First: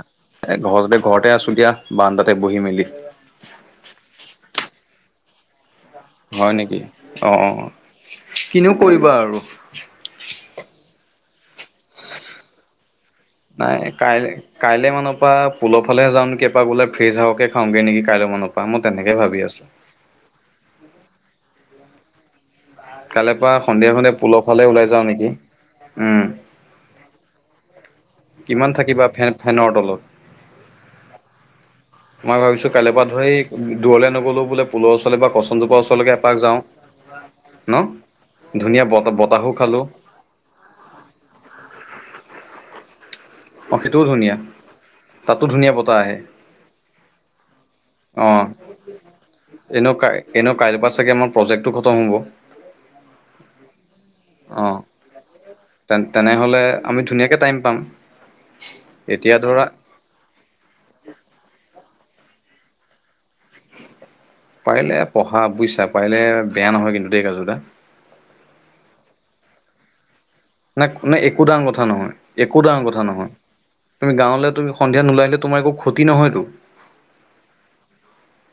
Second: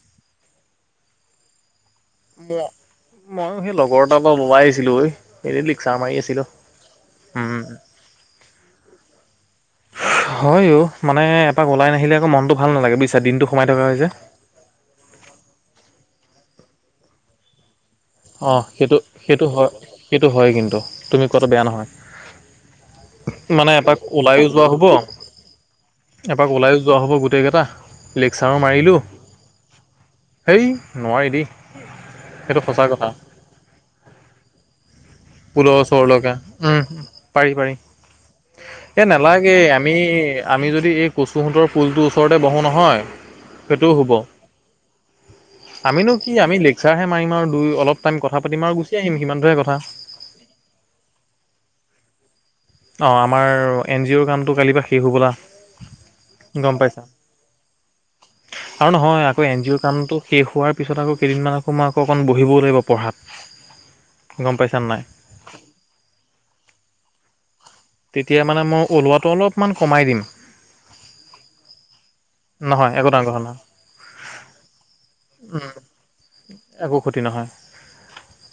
এ ঘৰততে ঘৰতে আছো দিয়া বান্দাতে ম বহি মেলি। ময়ো সেই লগৰ এটাৰ পৰা ওলাই আহিছিলোঁ ঐ। এনেই লিকচাৰ মাৰি আছিলোঁ। হয় নেকি? অ অ উম অ কিনোও কৰিবা আৰু। হয় ও মানে এপাক ওলাই নাহিলে আকৌ মনতটো ভাল নালাগে বুজিছা। দিনটো সোমাই থকা হয় যে। কাইলৈ মানৰ পৰা পুলৰফালে যাওঁ নেকি এপাক ওলাই ফ্ৰিজ হাৱকে খাওঁগে নেকি কাইলৈ অ মনত পৰা, মই সেইটো তেনেকে ভাবি সেইটো আছো। হয় সেইটো হয় কিন্তু তুমি কোৱাটো বেয়া নহয়। কাইলৈ পৰা মানে সন্ধিয়া এপাক সন্ধিয়া পুলৰ ওলাও ফালে যোৱা হ'ব ওলাই যাওঁ নেকি উম এপাক ওলাইও যোৱা হ'ব গোটেইকেইটা লেকসাৰো কিমান মাৰিলোঁ থাকিবা ফেন ফেনৰ তলত সেই নোৱাৰি দেই। মই সেইটো ভাবিছো সঁচা কালইৰ পৰা কথা ধৰি এই দূৰলে নগ'লো বোলে পুলৰ ওচৰলৈ বা কষ্ট পুলৰ ওচৰ লগা উম উম পাৰি পাৰি। ন ধুনীয়া এ বতাহ বতাহো নালাগে খালো আমি আমি যদি এই কচুহঁতৰ পুলটোৰ ওচৰতে বহোঁ নহয় অ সেইটোও ধুনীয়া। তাতো ধুনীয়া বতাহ আমিনো আহে কি আমি লেকচাৰহে মাৰিম আৰু দুই অলপ টাইম কথা অ পাতিম আৰু গুচি আহিম সিমানটো হে কথা। এনেও কাই এনেও কাইলৈৰ পৰা চাগৈ আমাৰ প্ৰজেক্টটো খতম হ'ব। অ আমাৰ এন জি অ'ৰ কামটো কালিৰ পৰা শেষ হ'বলা। তে-তেনেহ'লে গম আমি পাইছা। ধুনীয়াকে টাইম পাম। আৰু নহয় এতিয়া আকৌ এন ধৰা জি অ'ৰ কামটো শেষ হোৱাৰ পিছত আকৌ কেইদিনমান আকৌ মই আকৌ অকণ বহিবও লাগিব পঢ়াত। গম পাইছা পাৰিলে নাই পঢ়া বুজিছা পাৰিলে বেয়া নহয় কিন্তু দেই কাজু দা তেতিয়া মানে মই ওলোৱাটো অলপমান কমাই দিম। নাই নে একো ডাঙৰ কথা নহয়, একো ডাঙৰ কথা নহয়। তুমি গাঁৱলৈ তুমি সন্ধিয়া ওলাই নলালে তোমাৰ উম, একো ক্ষতি নহয়তো। একো ক্ষতি নহয়।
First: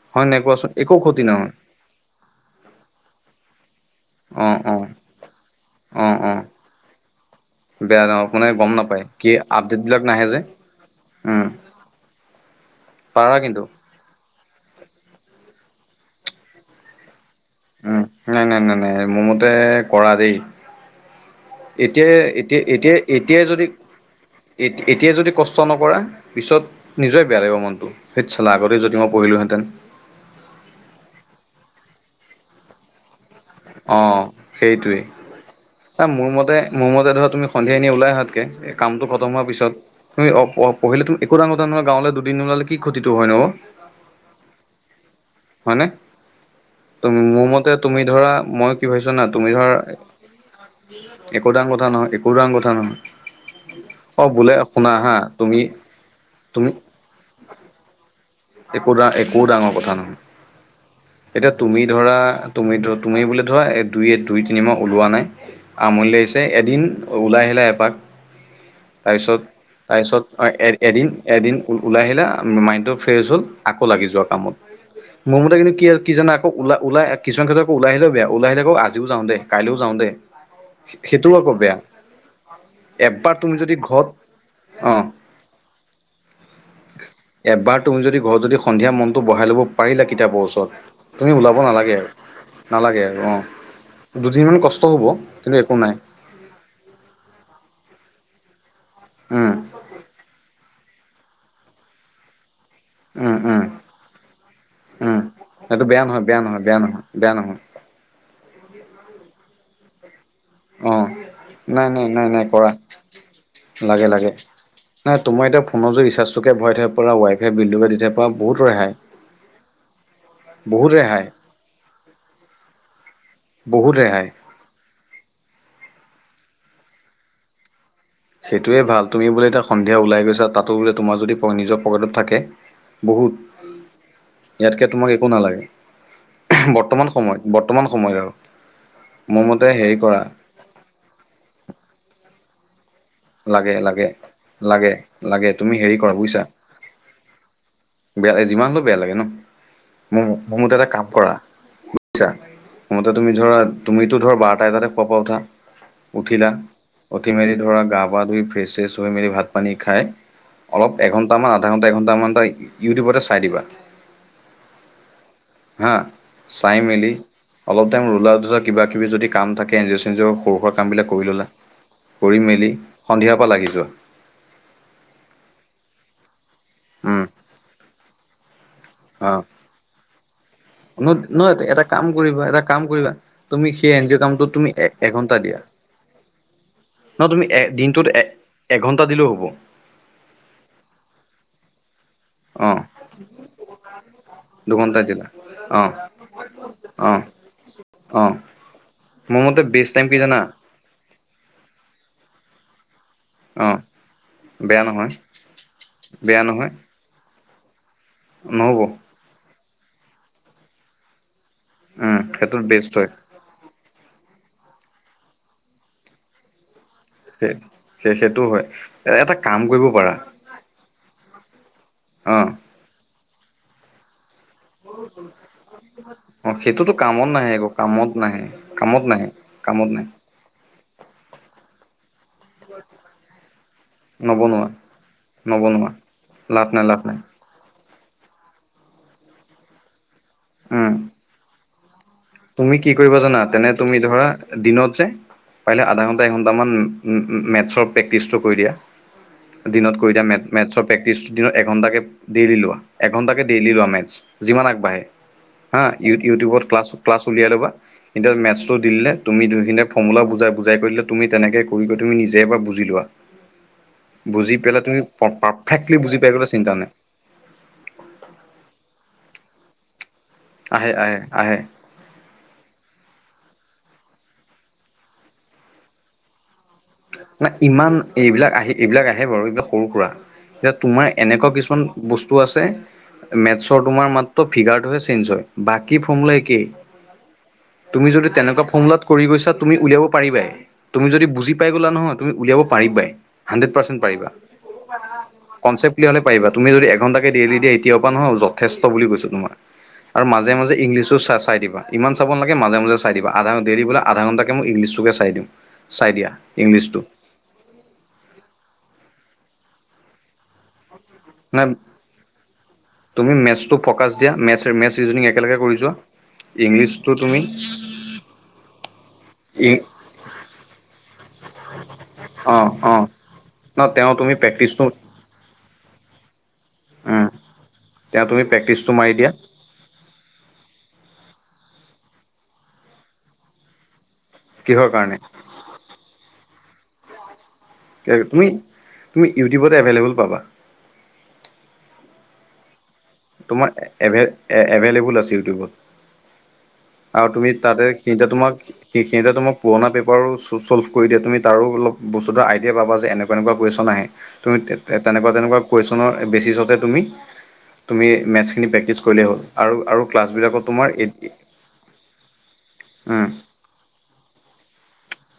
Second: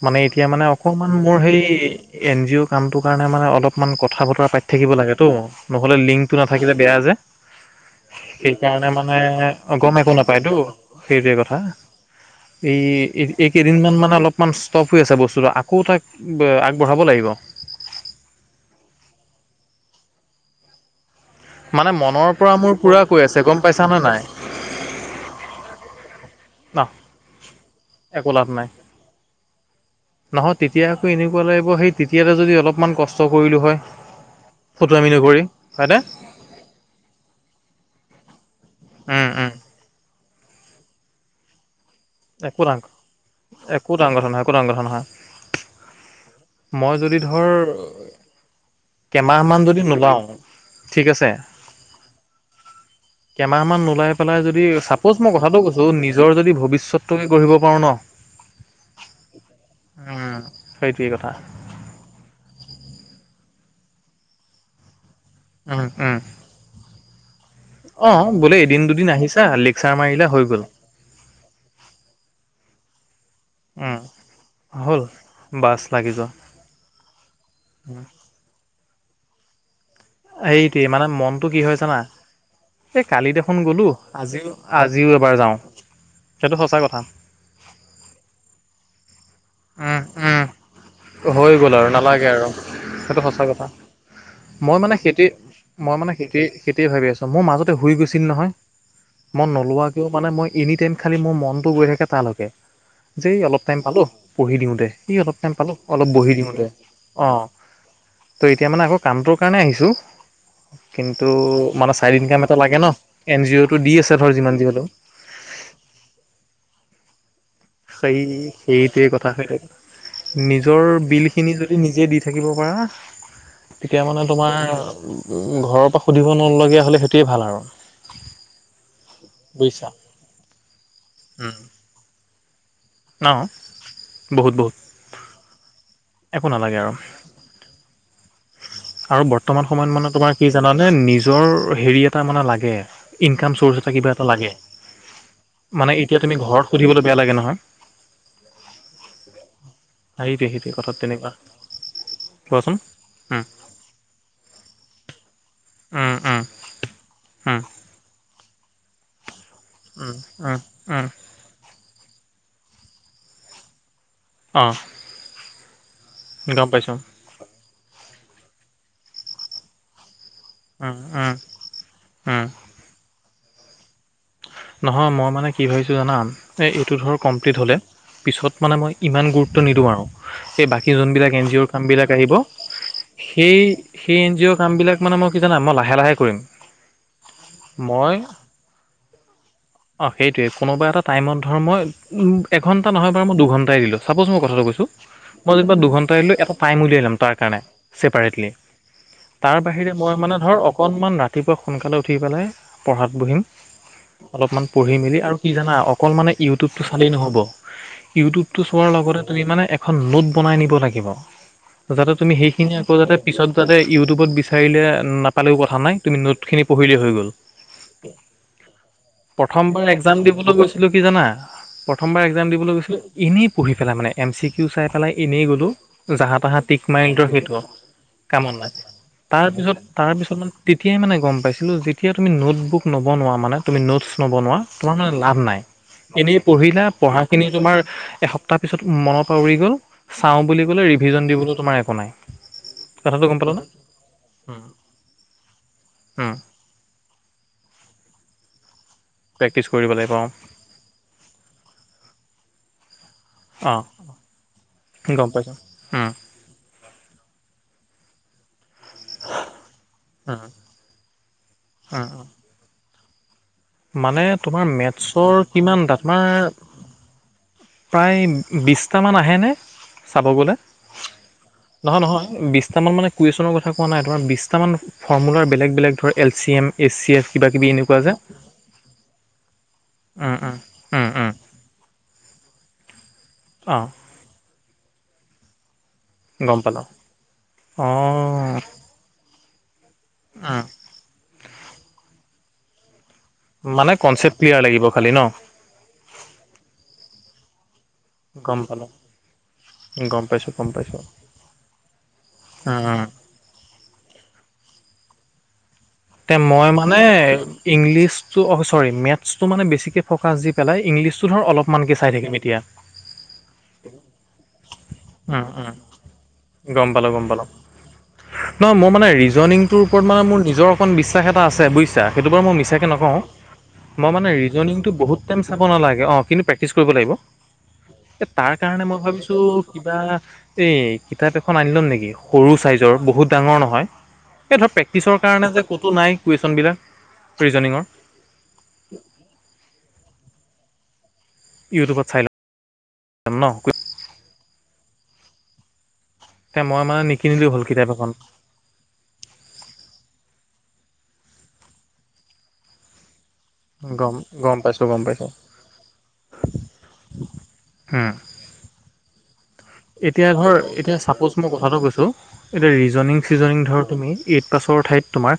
মানে হয় নাই এতিয়া মানে কোৱাচোন একো অকমান ক্ষতি মোৰ নহয় সেই এন জি ৰ কামটো কাৰণে মানে অলপমান কথা বতৰা অঁ পাতি অঁ থাকিব লাগেতো। নহ'লে অঁ অঁ লিংকটো নাথাকিলে বেয়া যে। বেয়া ন মানে গম সেইকাৰণে নাপায় মানে কি গম আপডেটবিলাক একো নাহে যে নাপায়তো সেইটোৱে উম কথা। এই পাৰা কিন্তু এইকেইদিনমান মানে অলপমান ষ্টপ হৈ আছে বস্তুটো। আকৌ তাক আগবঢ়াব লাগিব। উম নাই-নাই-নাই-নাই মোৰ মতে কৰা দেই। মানে মনৰ পৰা মোৰ পুৰা কৈ আছে এতিয়াই-এতিয়া-এতিয়াই-এতিয়াই গম যদি পাইছানে নাই এতিয়াই যদি কষ্ট নকৰা ন পিছত নিজৰে বেয়া লাগিব মনটো, ধেত একো লাভ চালা নাই। আগতেই যদি মই পঢ়িলোহেঁতেন। নহয়, তেতিয়া আকৌ এনেকুৱা লাগিব সেই তেতিয়া যদি অলমান কষ্ট কষ্ট কৰিলোঁ হয়, অঁ সেইটোৱেই ফটোৱামি নকৰি হয়নে? মোৰ মতে, মোৰ মতে ধৰা তুমি সন্ধিয়া এনে ওলাই আহাতকে কামটো খতম উম হোৱাৰ উম পিছত তুমি অহ-অহ, পঢ়িলেতো একো ডাঙৰ কথা নহয় গাঁৱলে দুদিন একো ওলালে কি ডাঙৰ, ক্ষতিটো হয় ন অ একো ডাঙৰ কথা নহয়, একো ডাঙৰ নহয়। মানে? মই যদি মোৰ ধৰ মতে তুমি ধৰা, মই কি ভাবিছোঁ জনা? তুমি কেমাহমান ধৰা যদি নোলাওঁ ঠিক আছে একো ডাঙৰ কথা নহয়, একো ডাঙৰ কথা নহয়। কেইমাহ মান নোলাই অ পেলাই বোলে যদি শুনা হা চাপ'জ মই তুমি কথাটো কৈছোঁ নিজৰ যদি ভৱিষ্যতটে গঢ়িব পাৰোঁ ন'। একো-একো ডাঙৰ কথা নহয়। উম সেইটোৱে কথা এতিয়া তুমি ধৰা, তুমি ধ' তুমি বোলে ধৰা এ দুই-দুই তিনিমাহ ওলোৱা নাই, উম আমনি উম লাগিছে এদিন ওলাই আহি আহিলা এপাক, অ', বোলে এদিন দুদিন আহিছা লেকচাৰ তাৰপিছত-তাৰপিছত মাৰিলা হৈ গ'ল এদিন-এদিন ওলাই আহিলা মাইণ্ডটো ফ্ৰেছ হ'ল আকৌ উম, লাগি যোৱা কামত। হ'ল। মোৰ মতে কিন্তু বাছ লাগি কি-কি যোৱা, জান আকৌ ওলাই-ওলাই অহ, কিছুমান ক্ষেত্ৰত আকৌ ওলাই আহিলেও বেয়া। ওলাই আহিলে আকৌ আজিও যাওঁ দে, কাইলৈও যাওঁ দে। এই তে মানে সেইটোও মনটো আকৌ কি বেয়া হয় জানা? এই কালি এবাৰ তুমি দেখোন যদি গ'লোঁ, ঘৰত অ আজিও-আজিও এবাৰ যাওঁ, সেইটো সঁচা কথা। এবাৰ তুমি যদি ঘৰত যদি সন্ধিয়া মনটো বহাই ল'ব উম, পাৰিলা উম, কিতাপৰ ওচৰত, তুমি হৈ ওলাব গ'ল আৰু নালাগে আৰু নালাগে সেইটো আৰু সঁচা কথা। অহ। দুদিনমান কষ্ট হ'ব কিন্তু একো নাই। কেতিয়াই ভাবি আছোঁ, মোৰ মাজতে হুই গৈছিল নহয়। মই উম, নোলোৱা মোৰ মানে মই এনি টাইম খালী মোৰ মনটো গৈ থাকে তালৈকে, যে উম, অলপ উম, টাইম পালোঁ। পঢ়ি দিওঁ দে, সেই উম, অলপ টাইম পালোঁ সেইটো বেয়া অলপ নহয়, বহি বেয়া দিওঁ নহয়, দে, বেয়া নহয়, বেয়া অহ। নহয়। ত' এতিয়া মানে আকৌ কামটোৰ কাৰণে আহিছোঁ। অ', কিন্তু নাই, মানে নাই, চাইড নাই, ইনকাম নাই এটা কৰা লাগে ন' এন জি অ'টো দি লাগে, আছে ধৰ লাগে। যিমান যি হ'লেও। নাই তোমাৰ এতিয়া ফোনো ৰিচাৰ্জটোকে ভৰাই থাকিব পৰা ৱাই সেই বিলটোকে দি থাকিব পাৰা বহুত ৰেহাই। সেই-সেইটোৱে কথা হয় নহয়, নিজৰ বহুত ৰেহাই, বিলখিনি যদি নিজে দি থাকিব পাৰা, বহুত তেতিয়া মানে ৰেহাই তোমাৰ উম, ঘৰৰ পৰা সুধিব নলগীয়া হ'লে সেইটোৱে ভাল আৰু। সেইটোৱে ভাল তুমি বোলে এতিয়া বুজিছা সন্ধিয়া ওলাই গৈছা তাতো বোলে তোমাৰ যদি নিজৰ পকেটত থাকে। ন বহুত বহুত বহুত ইয়াতকে তোমাক একো নালাগে। একো নালাগে আৰু বৰ্তমান সময়ত, বৰ্তমান সময়তৰ আৰু বৰ্তমান সময়ত মানে তোমাৰ কি জানানে, নিজৰ হেৰি এটা মানে লাগে। ইনকাম চৰ্চ এটা কিবা এটা লাগে। লাগে তুমি মানে হেৰি কৰা এতিয়া তুমি বুজিছা ঘৰত সুধিবলৈ বেয়া লাগে নহয় বেয়া লাগে, যিমান হ'লে বেয়া লাগে ন'। সেইটোৱে মোৰ-মোৰ সেইটোৱে মতে এটা কথাত কাম তেনেকুৱা কৰা। বুজছা, কোৱাচোন মোৰ মতে তুমি উম ধৰা তুমিতো ধৰা বাৰটা এটাতে সুৱাৰ পৰা উঠা। উম উম উঠিলা, উঠি মেলি উম ধৰা গা পা ধুই ফ্ৰেচ-চেছ হৈ মেলি ভাত পানী খায়, উম, উম, অলপ উম, এঘণ্টামান আধা ঘণ্টা, এঘণ্টামান তই ইউটিউবতে চাই দিবা। অহ। হা! চাই মেলি অলপ টাইম লোলা যোজা কিব কিবি যদি কাম থাকে এঞ্জজিঅ'-চেঞ্জজিঅ' সৰু সুৰা উম, কামবিলাক কৰি উম, ল'লা, কৰি উম, মেলি সন্ধিয়াৰ পৰা লাগি যোৱা। নহয় মই মানে কি ভাবিছোঁ জানা এইটো ধৰ উম কমপ্লিট হ'লে পিছত মানে মই ইমান অ'। গুৰুত্ব নিদিওঁ আৰু সেই বাকী যোনবিলাক এন নহয় জি অ'ৰ এটা কাম কামবিলাক আহিব কৰিবা এটা কাম কৰিবা তুমি সেই সেই অ' এন জি কামটোত অ'ৰ তুমি কামবিলাক মানে মই কি জানা মই লাহে লাহে কৰিম। নহ তুমি এ দিনটোত এ এঘণ্টা দিলেও হ'ব। অঁ সেইটোৱেই কোনোবা এটা টাইমত ধৰ মই অঁ এঘণ্টা নহয় বাৰু মই দুঘণ্টাই দিলোঁ ছাপ'জ মই কথাটো কৈছোঁ দুঘন্টা দিলা মই যেনিবা অঁ দুঘণ্টা আহিলো এটা টাইম উলিয়াই লম অঁ তাৰ কাৰণে অঁ চেপাৰেটলি। মোৰ তাৰ মতে বেষ্ট বাহিৰে টাইম মই কি জানা মানে ধৰ অকণমান ৰাতিপুৱা সোনকালে উঠি পেলাই পঢ়াত বহিম। অঁ। অলপমান বেয়া পঢ়ি নহয় মেলি আৰু কি জানা অকল মানে বেয়া নহয় ইউটিউবটো চালেই নহ'ব। ইউটিউবটো নহ'ব চোৱাৰ লগতে তুমি মানে এ খন নোট বনাই নিব লাগিব, যাতে উম তুমি সেইটোত সেইখিনি বেষ্ট আকৌ হয় যাতে পিছত যাতে ইউটিউবত বিচাৰিলে নাপালেও কথা নাই তুমি নোটখিনি পঢ়িলেই হৈ গ'ল। সেইটো হয়। এটা কাম কৰিব প্ৰথমবাৰ পাৰা একজাম দিবলৈ গৈছিলো কি জানা প্ৰথমবাৰ একজাম অঁ দিবলৈ গৈছিলোঁ এনেই পঢ়ি পেলাই মানে এম চি কিউ চাই পেলাই এনেই গ'লোঁ, জাহা অঁ তাঁহা টিক সেইটোতো মাৰিলো কামত নাহে সেইটো একো নাহে কামত নাই। নাহে তাৰ পিছত কামত নাহে তাৰ পিছত মানে তেতিয়াই মানে গম পাইছিলো যেতিয়া তুমি নোট বুক নবনোৱা মানে তু মি নোটচ নবনোৱা তোমাৰ মানে লাভ নাই। নবনোৱা এনে লাভ পঢ়িলা নাই লাভ নাই পঢ়া খিনি তোমাৰ এসপ্তাহ পিছত মনৰ পৰা উৰি গ'ল, চাওঁ বুলি ক'লো উম ৰিভিজন দিবলৈ তোমাৰ একো নাই। তুমি কি কৰিবা কথাটো গম জানা পালা নে তেনে তুমি ধৰা দিনত যে পাৰিলে আধা ঘন্টা উম এঘন্টামান মেথছৰ প্ৰেক্টিচটো কৰি দিয়া প্ৰেক্টিচ কৰিব দিনত কৰি লাগিব অ দিয়া মে মেথছৰ প্ৰেক্টিছ দিনত এঘণ্টাকৈ ডেইলি লোৱা। এঘণ্টাকৈ ডেইলি অ লোৱা মেটছ যিমান আগবাঢ়ে গম পাইছোঁ হা উম ইউ ইউটিউবত ক্লাছ ক্লাছ উলিয়াই ল'বা। এতিয়া মেথছটো দি দিলে তুমি ত' সেইখিনি ফৰ্মুলাুঅ উম বুজাই বুজাই কৰি দিলে তুমি তেনেকৈ কৰি উম তুমি উম নিজে এবাৰ বুজি লোৱা। মানে বুজি তোমাৰ পেলাই তুমি মেথছৰ পাৰফেক্টলি কিমানটা বুজি পাই গ'লে তোমাৰ চিন্তা নাই প্ৰায় বিছটামান আহেনে চাব গ'লে? আহে আহে আহে। নহয় নহয় বিছটামান মানে কুৱেশ্যনৰ কথা কোৱা নাই তোমাৰ বিছটামান ফৰ্মুলাৰ বেলেগ বেলেগ ধৰক L C M S C F কিবা মানে কিবি ইমান এনেকুৱা যে এইবিলাক আহি এইবিলাক আহে বাৰু এইবিলাক সৰু সুৰা উম এতিয়া উম তোমাৰ উম উম এনেকুৱা কিছুমান বস্তু আছে মেথছৰ অঁ তোমাৰ মাত্ৰ ফিগাৰটোহে চেঞ্জ হয়। বাকী ফৰ্মুলা গম একেই, পালোঁ তুমি যদি অঁ তেনেকুৱা ফৰ্মুলাত কৰি গৈছা তুমি উলিয়াব পাৰিবাই উম তুমি যদি বুজি পাই গলা নহয় তুমি উলিয়াব পাৰিবাই। হাণ্ড্ৰেড মানে পাৰ্চেণ্ট পাৰিবা। কনচেপ্ট ক্লিয়াৰ লাগিব খালি ন? কনচেপ্ট ক্লিয়াৰল হলে পাৰিবা তুমি যদি এঘণ্টাকে দেইলি দি এতিয়াৰ পৰা ন' গম পালোঁ যথেষ্ট বুলি কৈছো তোমাৰ। গম আৰু মাজে পাইছোঁ গম মাজে পাইছোঁ ইংলিছো চ চাই দিবা, ইমান চাব নালাগে মাজে মাজে উম চাই দিবা। আধা দেইলি বোলে আধাঘণ্টাকে মই ইংলিছটোকে চাই দিও। তে মই মানে ইংলিছটো চৰি মেথছটো মানে বেছিকে ফ'কাছ দি পেলাই ইংলি ছো ধৰ নাই অলপমানকে চাই থাকিম এতিয়া। তুমি মেথছটো ফ'কাছ দিয়া মেথছ মেথছ ৰিজনিং উম একেলগে উম কৰি যোৱা। ইংলিছটো তুমি নহ মোৰ মানে ই ৰিজনিংটোৰ ওপৰত মানে মোৰ নিজৰ বিশ্বাস এটা আছে বুজিছা সেইটো মানে মই অ' মিছাকে অ' নকওঁ, ন মই তেওঁ মানে তুমি প্ৰেক্টিচটো ৰেচনিংটো ব হুত টাইম চাব নালাগে, অঁ কিন্তু প্ৰেক্টিছ কৰিব লাগিব। তেওঁ এই তুমি তাৰ কাৰণে প্ৰেক্টিচটো মই মাৰি দিয়া ভাবিছোঁ কিবা এই কিতাপ এখন আনি ল'ম নেকি সৰু চাইজৰ বহুত ডাঙৰ নহয়। এই ধৰ প্ৰেক্টিচৰ কাৰণে যে ক'তো নাই কুৱেশচন বিলাক ৰিজনিঙৰ। তুমি তুমি ইউটিউবতে এভেইলেবল পাবা। ইউটিবত চাই লম। ন তোমাৰ এভে এভেইলেবল আছে ইউটিউবত। এতিয়া মই মানে আৰু তুমি নিকিনিলেও হ'ল তাতে কিতাপ এখন কেইটা তোমাক। সেইখিনতে তোমাক পুৰণা পেপাৰো চ চলভ কৰি দিয়া তুমি তোলপ বস্তু আইডিয়া পাবা যে এনে- বা তেনেকুৱা কুৱেশ্যন আহে গম গম তুমি পাইছোঁ গম পাইছোঁ তেনেকুৱা তেনেকুৱা কুৱেশ্যনৰ বেছিজতে তুমি- তুমি উম মেটছখিনি প্ৰেকটিছ কৰিলে হ'ল। আৰু আৰু এতিয়া ধৰ ক্লাছবিলাকত তোমাৰ এতিয়া চাপ'জ মই কথাটো কৈছোঁ এতিয়া ৰিজনিং উম চিজনিং ধৰ তুমি- এইট পাছৰ ঠাইত তোমাৰ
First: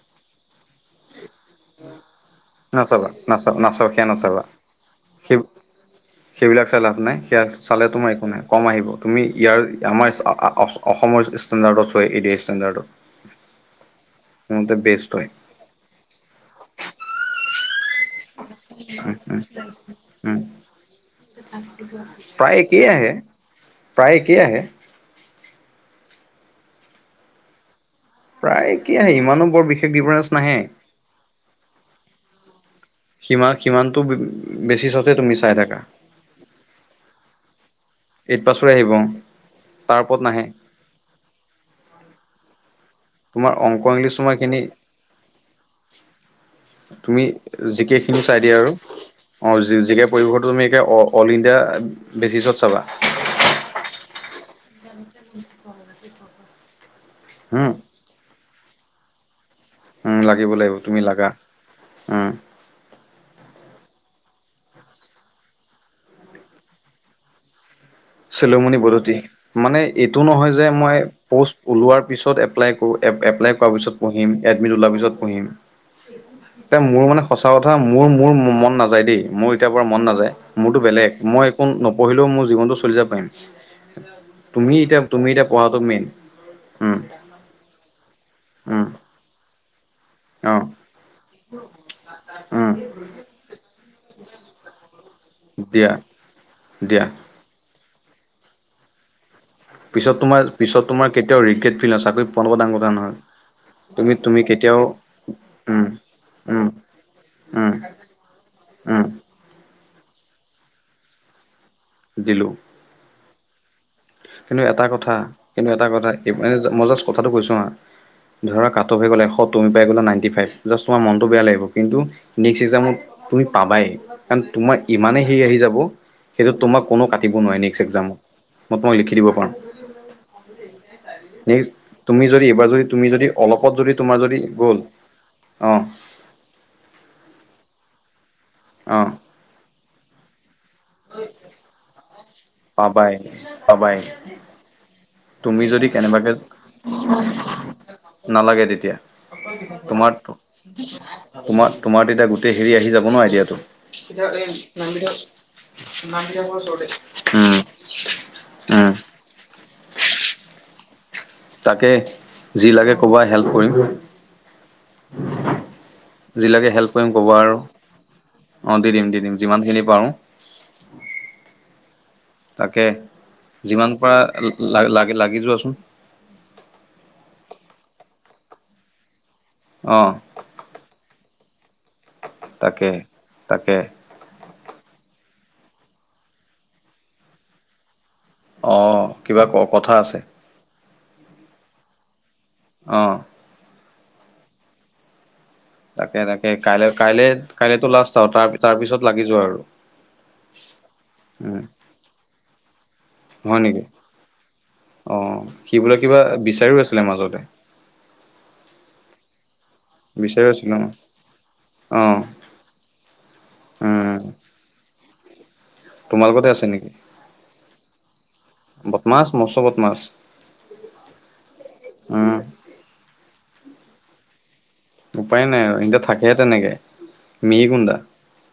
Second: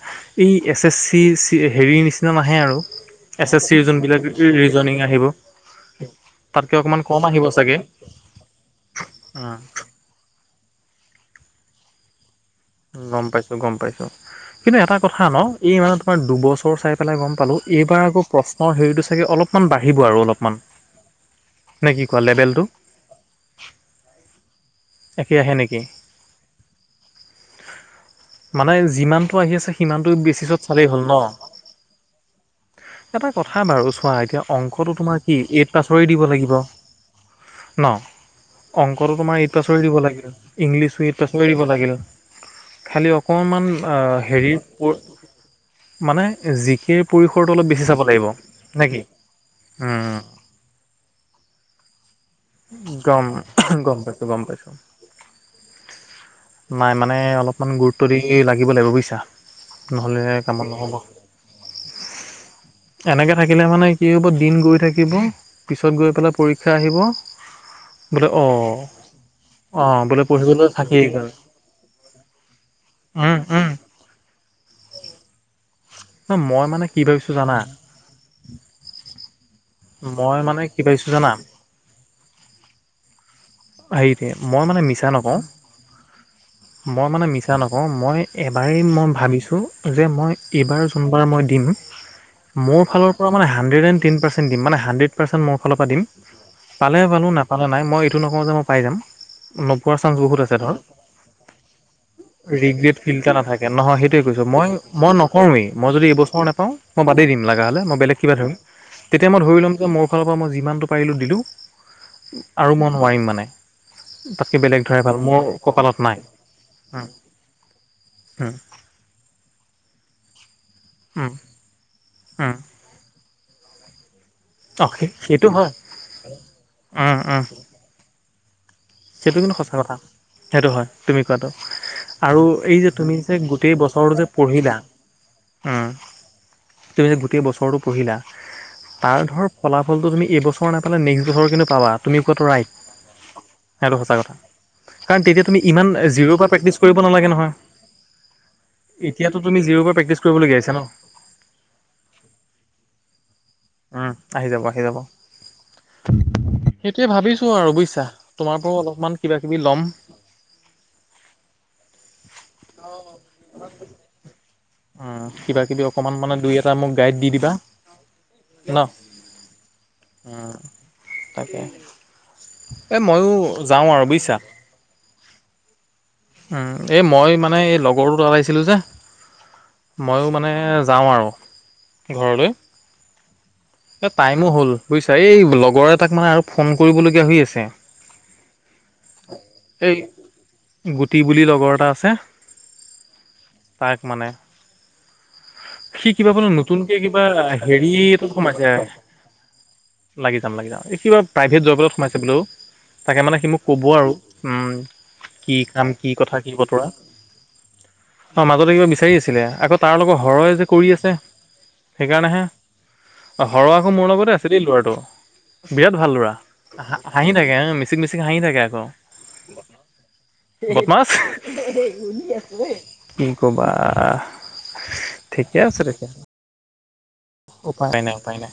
এই এছ এছ চি চি- হেৰি নিচিনা নাহে আৰু নাচাবা এছ নাচা এছ চিৰ নাচাবা সেয়া যোনবিলাক নাচাবা ৰিজনং আহিব। সেই সেইবিলাক তাতকে চাই লাভ অকমান নাই কম সেয়া আহিব চাগে চালে তোমাৰ একো নাই। কম আহিব তুমি উম ইয়াৰ আমাৰ অসমৰ ষ্টেণ্ডাৰ্ডত চোৱা এডিয়াৰি ষ্টেণ্ডাৰ্ডত। গম পাইছোঁ গম পাইছোঁ মতে কিন্তু এটা বেষ্ট কথা হয় ন। এই মানৰ তোমাৰ দুবছৰ চাই পেলাই গম পালোঁ এইবাৰ আকৌ- প্ৰশ্নৰ হেৰিটো উম, চাগে উম, অলপমান বাঢ়িব আৰু উম। অলপমান। নে কি কোৱা প্ৰায় লেভেলটো একেই আহে, প্ৰায় একেই আহে। একে আহে নেকি? প্ৰায় মানে একেই আহে যিমানটো ইমানো আহি বৰ আছে বিশেষ সিমানটো ডিফাৰেঞ্চ নাহে বেচিছত চালেই হ'ল ন। এটা সিমান কথা বাৰু সিমানটো চোৱা এতিয়া অংকটো বেচিছতে তোমাৰ তুমি কি চাই এইট থাকা পাছৰেই দিব লাগিব। ন এইট পাছৰে আহিব অংকটো তোমাৰ এইট পাছৰে দিব তাৰ ওপৰত লাগিল নাহে ইংলিছো এইট- পাছৰে লাগিল খালী তোমাৰ অকণমান অংক ইংলিছ হেৰি তোমাৰখিনি পৰ- মানে জিকিৰ তুমি পৰিসৰটো অলপ বেছি জিকে চাব খিনি লাগিব চাই দিয়া আৰু নেকি। অ' জিকে পৰিৱেটো এতিয়া তুমি অল ইণ্ডিয়া বেচিছত চাবা। গম গম পাইছো গম পাইছো। [unintelligible] নাই মানে অলপমান হম গুৰুত্ব দি লাগিব লাগিব বুজিছা? উম নহ'লে লাগিব কামত লাগিব নহ'ব! তুমি লাগা উম এনেকে থাকিলে মানে কি হ'ব দিন গৈ থাকিব! পিছত গৈ পেলাই পৰীক্ষা আহিব! বোলে অ চেলোমনি বদোতি মানে, অ এইটো বোলে নহয় যে পঢ়িবলৈ মই থাকিয়েই গ'ল পষ্ট- ওলোৱাৰ পিছত এপ্লাই কৰো উম এপ্লাই উম কৰাৰ পিছত পঢ়িম এডমিট ওলোৱাৰ পিছত পঢ়িম? ন মই তে কি মোৰ মানে ভাবিছো সঁচা জানা কথা মোৰ মোৰ মন নাযায় দেই মই- কেতিয়াৰ পৰা মন মই নাযায় মানে মোৰতো কি ভাবিছো বেলেগ জানা মই একো নপঢ়িলেও মোৰ জীৱনটো চলি যাব পাৰিম। হেৰি মই তুমি মানে এতিয়া মিছা তুমি নকওঁ! এতিয়া পঢ়াটো মেইন উম মই মানে মিছা নকওঁ মই এবাৰেই উম মই ভাবিছোঁ যে মই অ এইবাৰ যোনবাৰ মই দিম, উম মোৰ ফালৰ পৰা মানে হাণ্ড্ৰেড এণ্ড টেন পাৰ্চেণ্ট দি মানে হাণ্ড্ৰেড পাৰ্চেণ্ট মোৰ ফালৰ পৰা দিয়া দিম পালে দিয়া পালো নাপালেই নায়। নেপালো নাই মই এইটো নকওঁ যে মই পাই যাম। নোপোৱাৰ পিছত চানস বহুত তোমাৰ আছে ধৰ পিছত তোমাৰ কেতিয়াও ৰিগ্ৰেট ফিল নহয় চাকৰি পোৱা নোপোৱা ডাঙৰ কথা ৰিগ্ৰেট নহয় ফিল্ এটা নাথাকে। নহয় তুমি সেইটোৱে তুমি কৈছঁ কেতিয়াও মই নকৰোৱেই উম মই যদি এইবছৰ উম নাপাওঁ মই বাদেই দিম লগা উম হ'লে মই বেলেগ কিবা ধৰিম। উম তেতিয়া মই ধৰি ল'ম যে মোৰ ফালৰ পৰা মই যিমানটো পাৰিলোঁ দিলোঁ দিলোঁ আৰু মই নোৱাৰিম মানে। তাতকৈ কিন্তু বেলেগ এটা ধৰাই কথা ভাল মোৰ কিন্তু এটা কপালত কথা নাই এইবাৰে মই জাষ্ট কথাটো কৈছো হা। ধৰা কাট অফ হৈ গ'ল এশ তুমি পাই গ'লা নাইনটি ফাইভ জাষ্ট তোমা মনটো বেয়া লাগিব কিন্তু নেক্স এক্সামত- তুমি পাবাই কাৰণ তোমাৰ অঁ সেই ইমানেই হেৰি সেইটো আহি হয় যাব সেইটো তোমাক কোনো কাটিব নোৱাৰে নেকি। একজাম হবই হেইটো কিন্তু সঁচা কথা! সেইটো হয় তুমি কোৱাটো নেক্সট তুমি আৰু যদি এইবাৰ এই যদি যে তুমি যদি যে অলপত গোটেই যদি বছৰটো তোমাৰ যে যদি পঢ়িলা গ'ল অঁ উম, তুমি যে গোটেই বছৰটো পঢ়িলা অঁ তাৰ ধৰ ফলাফলটো তুমি এইবছ ছৰ নাপালে নেষ্ট বছৰ কিন্তু পাবা তুমি কোৱাটো ৰাইট অঁ পায়! সেইটো সঁচা কথা কাৰণ তেতিয়া তুমি যদি ইমান কেনেবাকে জিৰ' পা প্ৰেক্টিছ কৰিব নালাগে নহয়, নালাগে তেতিয়া এতিয়াতো তুমি জিৰ'ৰ পৰা তোমাৰ প্ৰেক্টিচ কৰিবলগীয়া হৈছে ন তোমা তোমাৰ তেতিয়া গোটেই হেৰি আহি যাব ন আইডিয়া টো উম আহি যাব আহি যাব। ওচৰতে সেইটোৱে ভাবিছোঁ উম আৰু বুজিছা তোমাৰ পৰাও উম অলপমান কিবা কিবি ল'ম! তাকে যি লাগে ক'বা হেল্প কৰিম! অ কিবা কিবি অকণমান মানে যি দুই লাগে এটা হেল্প মোক কৰিম গাইড দি ক'বা দিবা আৰু অ ন দি দিম দি দিম যিমান খিনি পাৰো উম তাকে এই মইয়ো যাওঁ আৰু বুইছা লা লাগে লাগি যোৱাচোন উম এই মই মানে এই লগৰটোৰ তাত আহিছিলো যে অ মইয়ো মানে যাওঁ আৰু ঘৰলৈ তাকে তাকে এই টাইমো হ'ল বুইছা এই লগৰ এটাক মানে আৰু ফোন কৰিবলগীয়া হৈ আছে অঁ কিবা ক কথা এই আছে গুটি বুলি লগৰ এটা আছে অ তাইক মানে সি তাকে কিবা তাকে বোলে কাইলৈ নতুনকে কিবা কাইলৈ কাইলৈতো হেৰি লাষ্ট আৰু এটোত তাৰ সোমাইছে তাৰপিছত লাগি যোৱা আৰু লাগি যাম লাগি যাম এই কিবা প্ৰাইভেট উম, জব এটাত সোমাইছে বোলো অ তাকে মানে সি হয় মোক নেকি ক'ব আৰু উম অ কি সি কাম বোলে কি কিবা কথা কি বিচাৰিও বতৰা আছিলে মাজতে অঁ মাজতে কিবা বিচাৰি আছিলে আকৌ তাৰ লগৰ বিচাৰি হৰয়ে যে আছিলে অ কৰি আছে অ' সেইকাৰণেহে অ হ'ৰ আকৌ মোৰ উম লগতে আছে [unintelligible] ল'ৰাটো বিৰাট ভাল ল'ৰা তোমালোকতে আছে নেকি হাঁ হাঁহি থাকে মিচিক মিচিক হাঁহি থাকে আকৌ মাছ মছলত মাছ বদমাছ উম কি কবা উপায় ঠিকে নাই আৰু আছে এতিয়া তেখেত থাকেহে তেনেকে মিহি উপায় গুণ্ডা নাই উপায় নাই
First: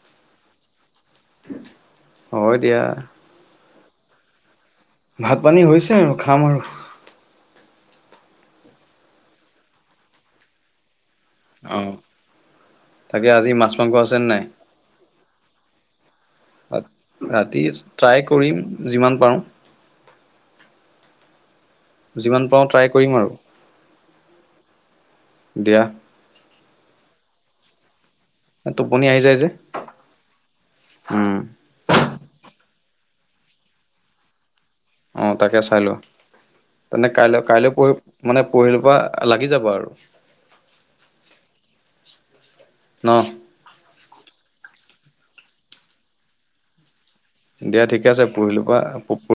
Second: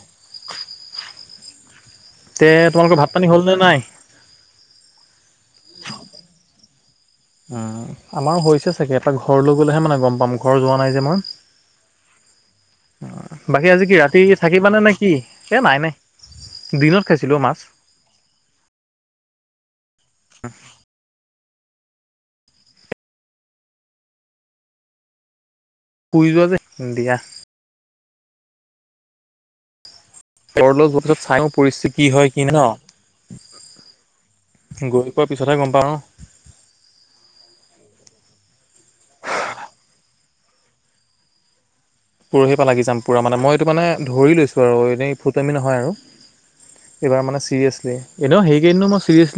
[unintelligible] তে তোমালোকৰ ভাত পানী হ'লনে নাই ভাত পানী হৈছে আৰু খাম আৰু উম আমাৰো হৈছে চাগে এপাক ঘৰলৈ গ'লেহে মানে গম পাম ঘৰ যোৱা নাই যে মই অহ অ বাকী আজি কি ৰাতি থাকিবানে নে কি এই নাই নাই দিনত খাইছিলোঁ অ মাছ ৰাতি ট্ৰাই কৰিম যিমান পাৰোঁ যিমান পাওঁ ট্ৰাই কৰিম আৰু দিয়া শুই যোৱা যে দিয়া এ টোপনি আহি যায় যে ঘৰলৈ যোৱাৰ পিছত উম চাই লও পৰিস্থিতি কি হয় কি ন গৈ পোৱাৰ অঁ পিছতহে তাকে গম চাই পাওঁ। লোৱা। মানে কাইলৈ কাইলৈ পৰহি মানে পৰহি পৰা লাগি যাব আৰু। পৰহি পৰা লাগি যাম ন পুৰা, মানে মই টো মানে ধৰি লৈছোঁ আৰু এনেই ফটুৱামী নহয় আৰু এইবাৰ মানে দিয়া চিৰিশ্লি ঠিকে আছে এনে সেই পৰহিলৰ কেই দিনো মই পৰা চিৰিশ্লি